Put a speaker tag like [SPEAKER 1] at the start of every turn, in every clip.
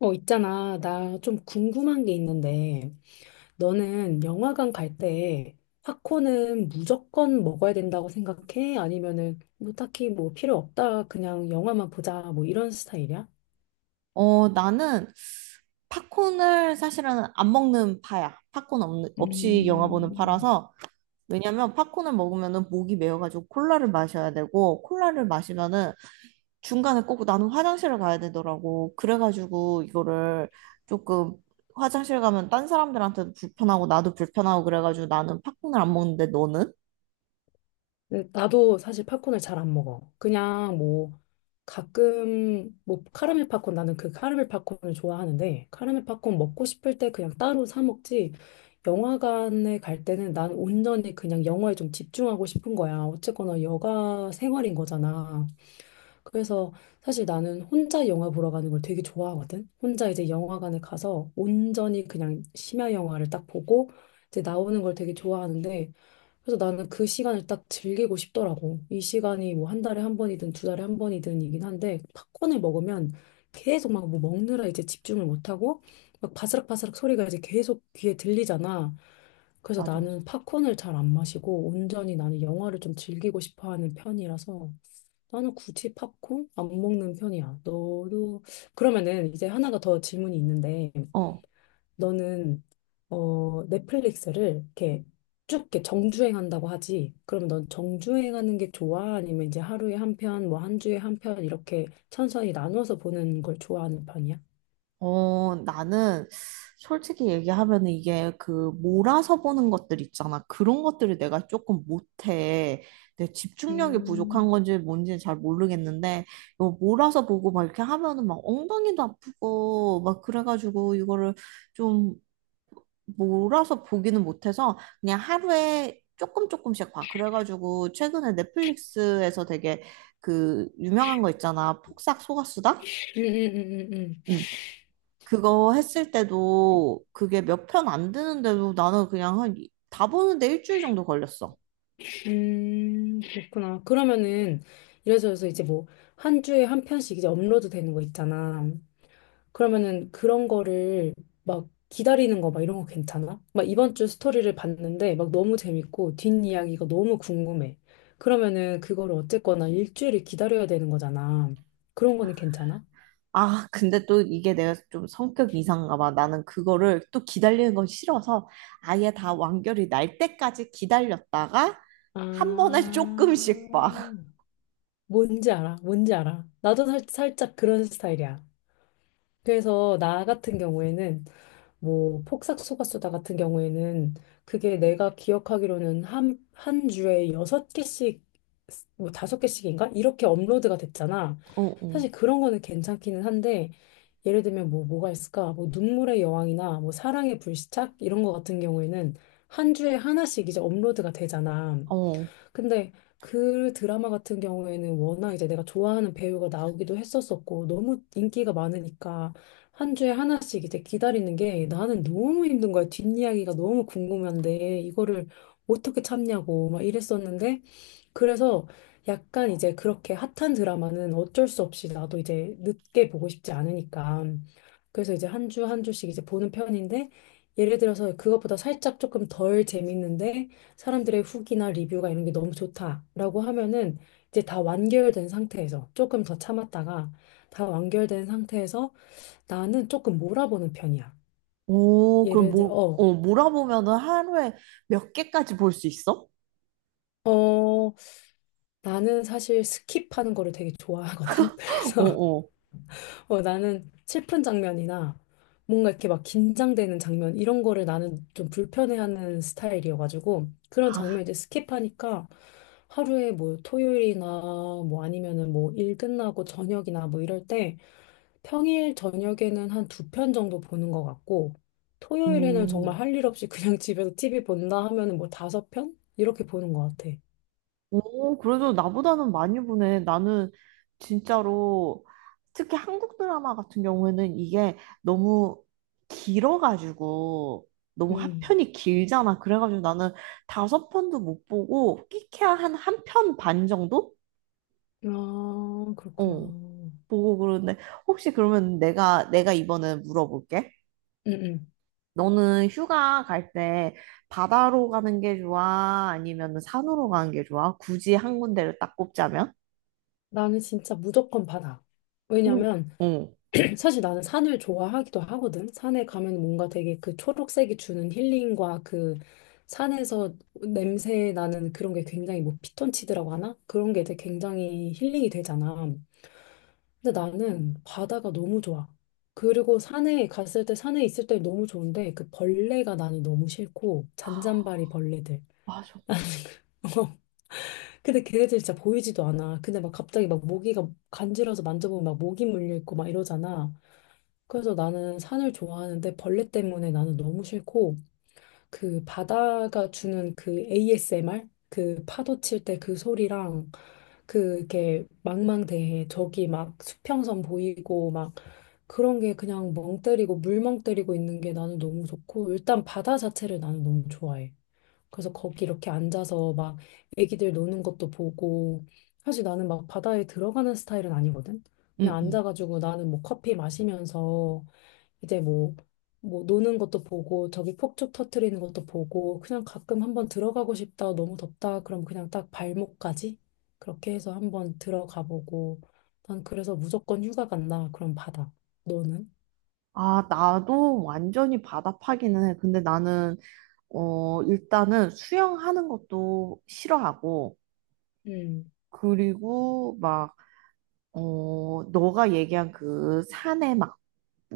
[SPEAKER 1] 있잖아. 나 좀 궁금한 게 있는데, 너는 영화관 갈 때 팝콘은 무조건 먹어야 된다고 생각해? 아니면은 뭐 딱히 뭐 필요 없다. 그냥 영화만 보자. 뭐 이런 스타일이야?
[SPEAKER 2] 나는 팝콘을 사실은 안 먹는 파야. 팝콘 없이 영화 보는
[SPEAKER 1] 음.
[SPEAKER 2] 파라서. 왜냐면 팝콘을 먹으면은 목이 메어가지고 콜라를 마셔야 되고, 콜라를 마시면은 중간에 꼭 나는 화장실을 가야 되더라고. 그래가지고 이거를 조금 화장실 가면 딴 사람들한테도 불편하고 나도 불편하고 그래가지고 나는 팝콘을 안 먹는데 너는?
[SPEAKER 1] 근데 나도 사실 팝콘을 잘 안 먹어. 그냥 뭐 가끔 뭐 카라멜 팝콘 나는 그 카라멜 팝콘을 좋아하는데 카라멜 팝콘 먹고 싶을 때 그냥 따로 사 먹지. 영화관에 갈 때는 난 온전히 그냥 영화에 좀 집중하고 싶은 거야. 어쨌거나 여가 생활인 거잖아. 그래서 사실 나는 혼자 영화 보러 가는 걸 되게 좋아하거든. 혼자 이제 영화관에 가서 온전히 그냥 심야 영화를 딱 보고 이제 나오는 걸 되게 좋아하는데, 그래서 나는 그 시간을 딱 즐기고 싶더라고. 이 시간이 뭐 한 달에 한 번이든 두 달에 한 번이든이긴 한데 팝콘을 먹으면 계속 막 뭐 먹느라 이제 집중을 못하고 막 바스락바스락 소리가 이제 계속 귀에 들리잖아. 그래서
[SPEAKER 2] 맞아, 맞아.
[SPEAKER 1] 나는 팝콘을 잘 안 마시고 온전히 나는 영화를 좀 즐기고 싶어 하는 편이라서 나는 굳이 팝콘 안 먹는 편이야. 너도 그러면은 이제 하나가 더 질문이 있는데, 너는 넷플릭스를 이렇게 쭉 이렇게 정주행한다고 하지. 그럼 넌 정주행하는 게 좋아? 아니면 이제 하루에 한 편, 뭐 한 주에 한 편 이렇게 천천히 나눠서 보는 걸 좋아하는 편이야?
[SPEAKER 2] 나는 솔직히 얘기하면 이게 그 몰아서 보는 것들 있잖아. 그런 것들을 내가 조금 못해. 내 집중력이 부족한
[SPEAKER 1] 음,
[SPEAKER 2] 건지 뭔지는 잘 모르겠는데, 이거 몰아서 보고 막 이렇게 하면은 막 엉덩이도 아프고 막 그래가지고 이거를 좀 몰아서 보기는 못해서 그냥 하루에 조금 조금씩 봐. 그래가지고 최근에 넷플릭스에서 되게 그 유명한 거 있잖아. 폭삭 속았수다?
[SPEAKER 1] 음, 음, 음, 음,
[SPEAKER 2] 응. 그거 했을 때도 그게 몇 편 안 되는데도 나는 그냥 다 보는데 1주일 정도 걸렸어.
[SPEAKER 1] 그렇구나. 그러면은 이래저래서 이제 뭐 한 주에 한 편씩 이제 업로드 되는 거 있잖아. 그러면은 그런 거를 막 기다리는 거 막 이런 거 괜찮아? 막 이번 주 스토리를 봤는데 막 너무 재밌고 뒷이야기가 너무 궁금해. 그러면은 그거를 어쨌거나 일주일을 기다려야 되는 거잖아. 그런 거는 괜찮아?
[SPEAKER 2] 아, 근데 또 이게 내가 좀 성격 이상인가 봐. 나는 그거를 또 기다리는 건 싫어서 아예 다 완결이 날 때까지 기다렸다가 한 번에
[SPEAKER 1] 아,
[SPEAKER 2] 조금씩 봐.
[SPEAKER 1] 뭔지 알아? 뭔지 알아? 나도 살짝 그런 스타일이야. 그래서 나 같은 경우에는 뭐 폭삭 속았수다 같은 경우에는 그게 내가 기억하기로는 한 주에 여섯 개씩 뭐 다섯 개씩인가 이렇게 업로드가 됐잖아.
[SPEAKER 2] 어, 어,
[SPEAKER 1] 사실 그런 거는 괜찮기는 한데 예를 들면 뭐 뭐가 있을까? 뭐 눈물의 여왕이나 뭐 사랑의 불시착 이런 거 같은 경우에는 한 주에 하나씩 이제 업로드가 되잖아.
[SPEAKER 2] 어.
[SPEAKER 1] 근데 그 드라마 같은 경우에는 워낙 이제 내가 좋아하는 배우가 나오기도 했었었고 너무 인기가 많으니까 한 주에 하나씩 이제 기다리는 게 나는 너무 힘든 거야. 뒷이야기가 너무 궁금한데 이거를 어떻게 참냐고 막 이랬었는데, 그래서 약간 이제 그렇게 핫한 드라마는 어쩔 수 없이 나도 이제 늦게 보고 싶지 않으니까. 그래서 이제 한 주 한 주씩 이제 보는 편인데, 예를 들어서 그것보다 살짝 조금 덜 재밌는데, 사람들의 후기나 리뷰가 이런 게 너무 좋다라고 하면은 이제 다 완결된 상태에서 조금 더 참았다가 다 완결된 상태에서 나는 조금 몰아보는 편이야.
[SPEAKER 2] 오, 그럼
[SPEAKER 1] 예를 들어,
[SPEAKER 2] 뭐, 어, 몰아보면은 하루에 몇 개까지 볼 수 있어?
[SPEAKER 1] 어, 나는 사실 스킵하는 거를 되게 좋아하거든.
[SPEAKER 2] 어,
[SPEAKER 1] 그래서
[SPEAKER 2] 어.
[SPEAKER 1] 나는 슬픈 장면이나 뭔가 이렇게 막 긴장되는 장면 이런 거를 나는 좀 불편해하는 스타일이어가지고 그런
[SPEAKER 2] 아,
[SPEAKER 1] 장면 이제 스킵하니까 하루에 뭐 토요일이나 뭐 아니면은 뭐 일 끝나고 저녁이나 뭐 이럴 때 평일 저녁에는 한 두 편 정도 보는 것 같고 토요일에는
[SPEAKER 2] 음.
[SPEAKER 1] 정말 할 일 없이 그냥 집에서 TV 본다 하면은 뭐 다섯 편 이렇게 보는 것 같아.
[SPEAKER 2] 오, 그래도 나보다는 많이 보네. 나는 진짜로 특히 한국 드라마 같은 경우에는 이게 너무 길어가지고 너무 한
[SPEAKER 1] 음.
[SPEAKER 2] 편이 길잖아. 그래가지고 나는 다섯 편도 못 보고 끼케야 한 편 반 정도?
[SPEAKER 1] 아, 그렇구나.
[SPEAKER 2] 어, 보고 그러는데 혹시 그러면 내가 이번에 물어볼게.
[SPEAKER 1] 응,
[SPEAKER 2] 너는 휴가 갈 때 바다로 가는 게 좋아? 아니면 산으로 가는 게 좋아? 굳이 한 군데를 딱 꼽자면?
[SPEAKER 1] 나는 진짜 무조건 바다.
[SPEAKER 2] 응,
[SPEAKER 1] 왜냐면
[SPEAKER 2] 응,
[SPEAKER 1] 사실 나는 산을 좋아하기도 하거든. 산에 가면 뭔가 되게 그 초록색이 주는 힐링과 그 산에서 냄새 나는 그런 게 굉장히 뭐 피톤치드라고 하나? 그런 게 되게 굉장히 힐링이 되잖아. 근데 나는 바다가 너무 좋아. 그리고 산에 갔을 때 산에 있을 때 너무 좋은데 그 벌레가 나는 너무 싫고 잔잔바리 벌레들.
[SPEAKER 2] 맞아.
[SPEAKER 1] 근데 걔네들 진짜 보이지도 않아. 근데 막 갑자기 막 모기가 간지러워서 만져보면 막 모기 물려있고 막 이러잖아. 그래서 나는 산을 좋아하는데 벌레 때문에 나는 너무 싫고 그 바다가 주는 그 ASMR? 그 파도 칠 때 그 소리랑 그 이렇게 망망대해 저기 막 수평선 보이고 막 그런 게 그냥 멍 때리고 물멍 때리고 있는 게 나는 너무 좋고 일단 바다 자체를 나는 너무 좋아해. 그래서 거기 이렇게 앉아서 막 애기들 노는 것도 보고 사실 나는 막 바다에 들어가는 스타일은 아니거든. 그냥
[SPEAKER 2] 응, 응.
[SPEAKER 1] 앉아가지고 나는 뭐 커피 마시면서 이제 뭐 뭐 노는 것도 보고 저기 폭죽 터트리는 것도 보고 그냥 가끔 한번 들어가고 싶다 너무 덥다 그럼 그냥 딱 발목까지 그렇게 해서 한번 들어가 보고 난 그래서 무조건 휴가 간다 그럼 바다. 너는?
[SPEAKER 2] 아, 나도 완전히 바다파기는 해. 근데 일단은 수영하는 것도 싫어하고,
[SPEAKER 1] 음,
[SPEAKER 2] 그리고 너가 얘기한 그 산에 막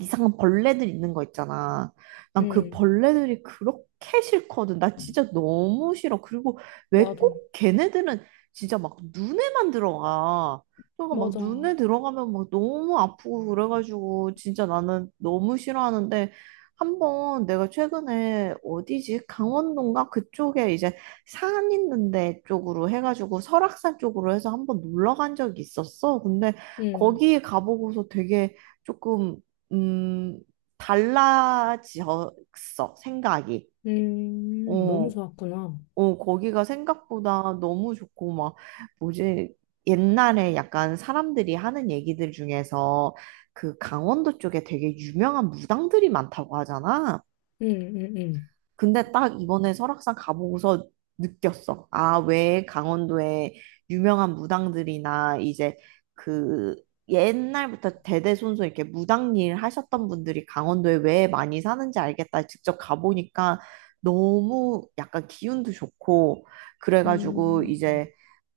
[SPEAKER 2] 이상한 벌레들 있는 거 있잖아. 난 그
[SPEAKER 1] 음,
[SPEAKER 2] 벌레들이 그렇게 싫거든. 나 진짜 너무 싫어. 그리고 왜
[SPEAKER 1] 나도
[SPEAKER 2] 꼭 걔네들은 진짜 막 눈에만 들어가. 그러니까 막
[SPEAKER 1] 맞아.
[SPEAKER 2] 눈에 들어가면 막 너무 아프고 그래가지고 진짜 나는 너무 싫어하는데 한번 내가 최근에 어디지? 강원도인가? 그쪽에 이제 산 있는데 쪽으로 해가지고 설악산 쪽으로 해서 한번 놀러 간 적이 있었어. 근데
[SPEAKER 1] 음,
[SPEAKER 2] 거기 가보고서 되게 조금 음, 달라졌어, 생각이.
[SPEAKER 1] 너무
[SPEAKER 2] 어,
[SPEAKER 1] 좋았구나.
[SPEAKER 2] 거기가 생각보다 너무 좋고, 뭐지, 옛날에 약간 사람들이 하는 얘기들 중에서 그 강원도 쪽에 되게 유명한 무당들이 많다고 하잖아.
[SPEAKER 1] 음, 음, 음.
[SPEAKER 2] 근데 딱 이번에 설악산 가보고서 느꼈어. 아, 왜 강원도에 유명한 무당들이나 이제 그 옛날부터 대대손손 이렇게 무당 일 하셨던 분들이 강원도에 왜 많이 사는지 알겠다. 직접 가보니까 너무 약간 기운도 좋고 그래가지고
[SPEAKER 1] 음,
[SPEAKER 2] 이제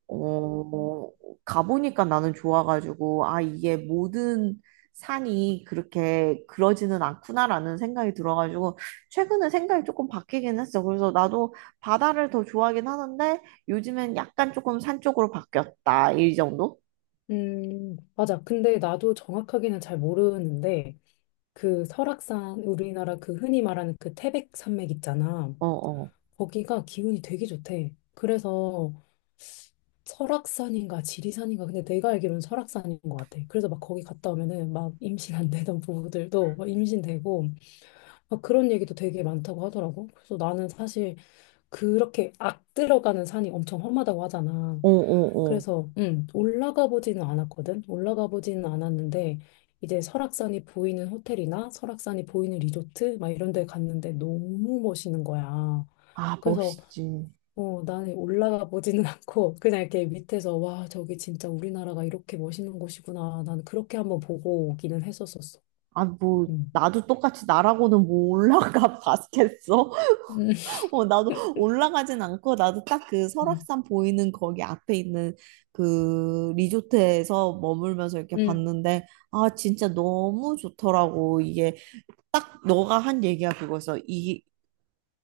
[SPEAKER 2] 어, 가보니까 나는 좋아가지고, 아, 이게 모든 산이 그렇게 그러지는 않구나라는 생각이 들어가지고, 최근에 생각이 조금 바뀌긴 했어. 그래서 나도 바다를 더 좋아하긴 하는데, 요즘엔 약간 조금 산 쪽으로 바뀌었다. 이 정도?
[SPEAKER 1] 맞아. 근데 나도 정확하게는 잘 모르는데, 그 설악산, 우리나라 그 흔히 말하는 그 태백 산맥 있잖아.
[SPEAKER 2] 어, 어,
[SPEAKER 1] 거기가 기운이 되게 좋대. 그래서 설악산인가 지리산인가. 근데 내가 알기로는 설악산인 것 같아. 그래서 막 거기 갔다 오면은 막 임신 안 되던 부부들도 막 임신되고, 막 그런 얘기도 되게 많다고 하더라고. 그래서 나는 사실 그렇게 악 들어가는 산이 엄청 험하다고 하잖아.
[SPEAKER 2] 어, 어, 어.
[SPEAKER 1] 그래서 올라가 보지는 않았거든. 올라가 보지는 않았는데 이제 설악산이 보이는 호텔이나 설악산이 보이는 리조트 막 이런 데 갔는데 너무 멋있는 거야.
[SPEAKER 2] 아,
[SPEAKER 1] 그래서
[SPEAKER 2] 멋있지.
[SPEAKER 1] 나는 올라가 보지는 않고 그냥 이렇게 밑에서 와, 저기 진짜 우리나라가 이렇게 멋있는 곳이구나. 나는 그렇게 한번 보고 오기는 했었었어.
[SPEAKER 2] 아, 뭐,
[SPEAKER 1] 음.
[SPEAKER 2] 나도 똑같이 나라고는 뭐 올라가 봤겠어?
[SPEAKER 1] 음,
[SPEAKER 2] 나도 올라가진 않고 나도 딱 그
[SPEAKER 1] 음.
[SPEAKER 2] 설악산 보이는 거기 앞에 있는 그 리조트에서 머물면서 이렇게
[SPEAKER 1] 음.
[SPEAKER 2] 봤는데 아 진짜 너무 좋더라고 이게 딱 너가 한 얘기가 그거였어 이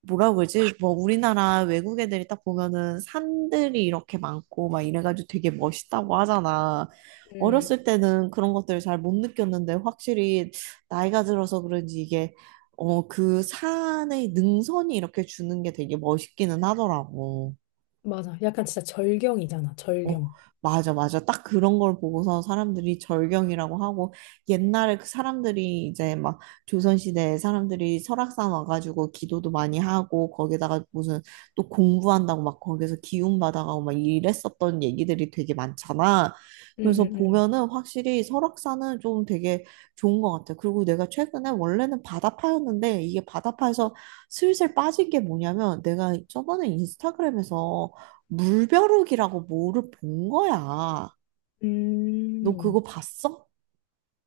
[SPEAKER 2] 뭐라 고 그러지? 뭐 우리나라 외국 애들이 딱 보면은 산들이 이렇게 많고 막 이래가지고 되게 멋있다고 하잖아.
[SPEAKER 1] 음.
[SPEAKER 2] 어렸을 때는 그런 것들을 잘 못 느꼈는데 확실히 나이가 들어서 그런지 이게 그 산의 능선이 이렇게 주는 게 되게 멋있기는 하더라고.
[SPEAKER 1] 맞아. 약간 진짜 절경이잖아.
[SPEAKER 2] 어,
[SPEAKER 1] 절경.
[SPEAKER 2] 맞아, 맞아. 딱 그런 걸 보고서 사람들이 절경이라고 하고, 옛날에 그 사람들이 이제 막 조선시대에 사람들이 설악산 와가지고 기도도 많이 하고, 거기다가 무슨 또 공부한다고 막 거기서 기운 받아가고 막 이랬었던 얘기들이 되게 많잖아.
[SPEAKER 1] 음.
[SPEAKER 2] 그래서
[SPEAKER 1] 음. 음.
[SPEAKER 2] 보면은 확실히 설악산은 좀 되게 좋은 것 같아. 그리고 내가 최근에 원래는 바다파였는데, 이게 바다파에서 슬슬 빠진 게 뭐냐면, 내가 저번에 인스타그램에서 물벼룩이라고 뭐를 본 거야. 너 그거
[SPEAKER 1] 음.
[SPEAKER 2] 봤어?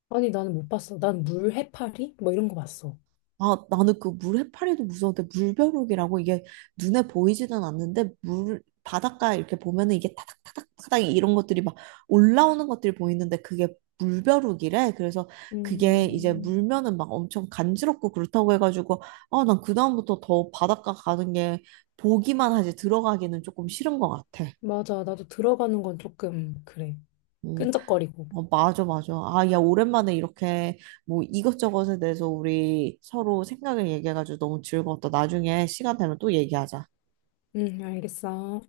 [SPEAKER 1] 아니, 나는 못 봤어. 난 물 해파리? 뭐 이런 거 봤어.
[SPEAKER 2] 아, 나는 그 물 해파리도 무서운데 물벼룩이라고 이게 눈에 보이지는 않는데 물 바닷가 이렇게 보면은 이게 타닥타닥타닥 이런 것들이 막 올라오는 것들이 보이는데 그게 물벼룩이래. 그래서 그게 이제
[SPEAKER 1] 음,
[SPEAKER 2] 물면은 막 엄청 간지럽고 그렇다고 해가지고 아, 난 그다음부터 더 바닷가 가는 게 보기만 하지 들어가기는 조금 싫은 것 같아.
[SPEAKER 1] 맞아. 나도 들어가는 건 조금, 그래.
[SPEAKER 2] 어,
[SPEAKER 1] 끈적거리고.
[SPEAKER 2] 어, 맞아, 맞아. 아, 야, 오랜만에 이렇게 뭐 이것저것에 대해서 우리 서로 생각을 얘기해가지고 너무 즐거웠다. 나중에 시간 되면 또 얘기하자.
[SPEAKER 1] 응, 알겠어.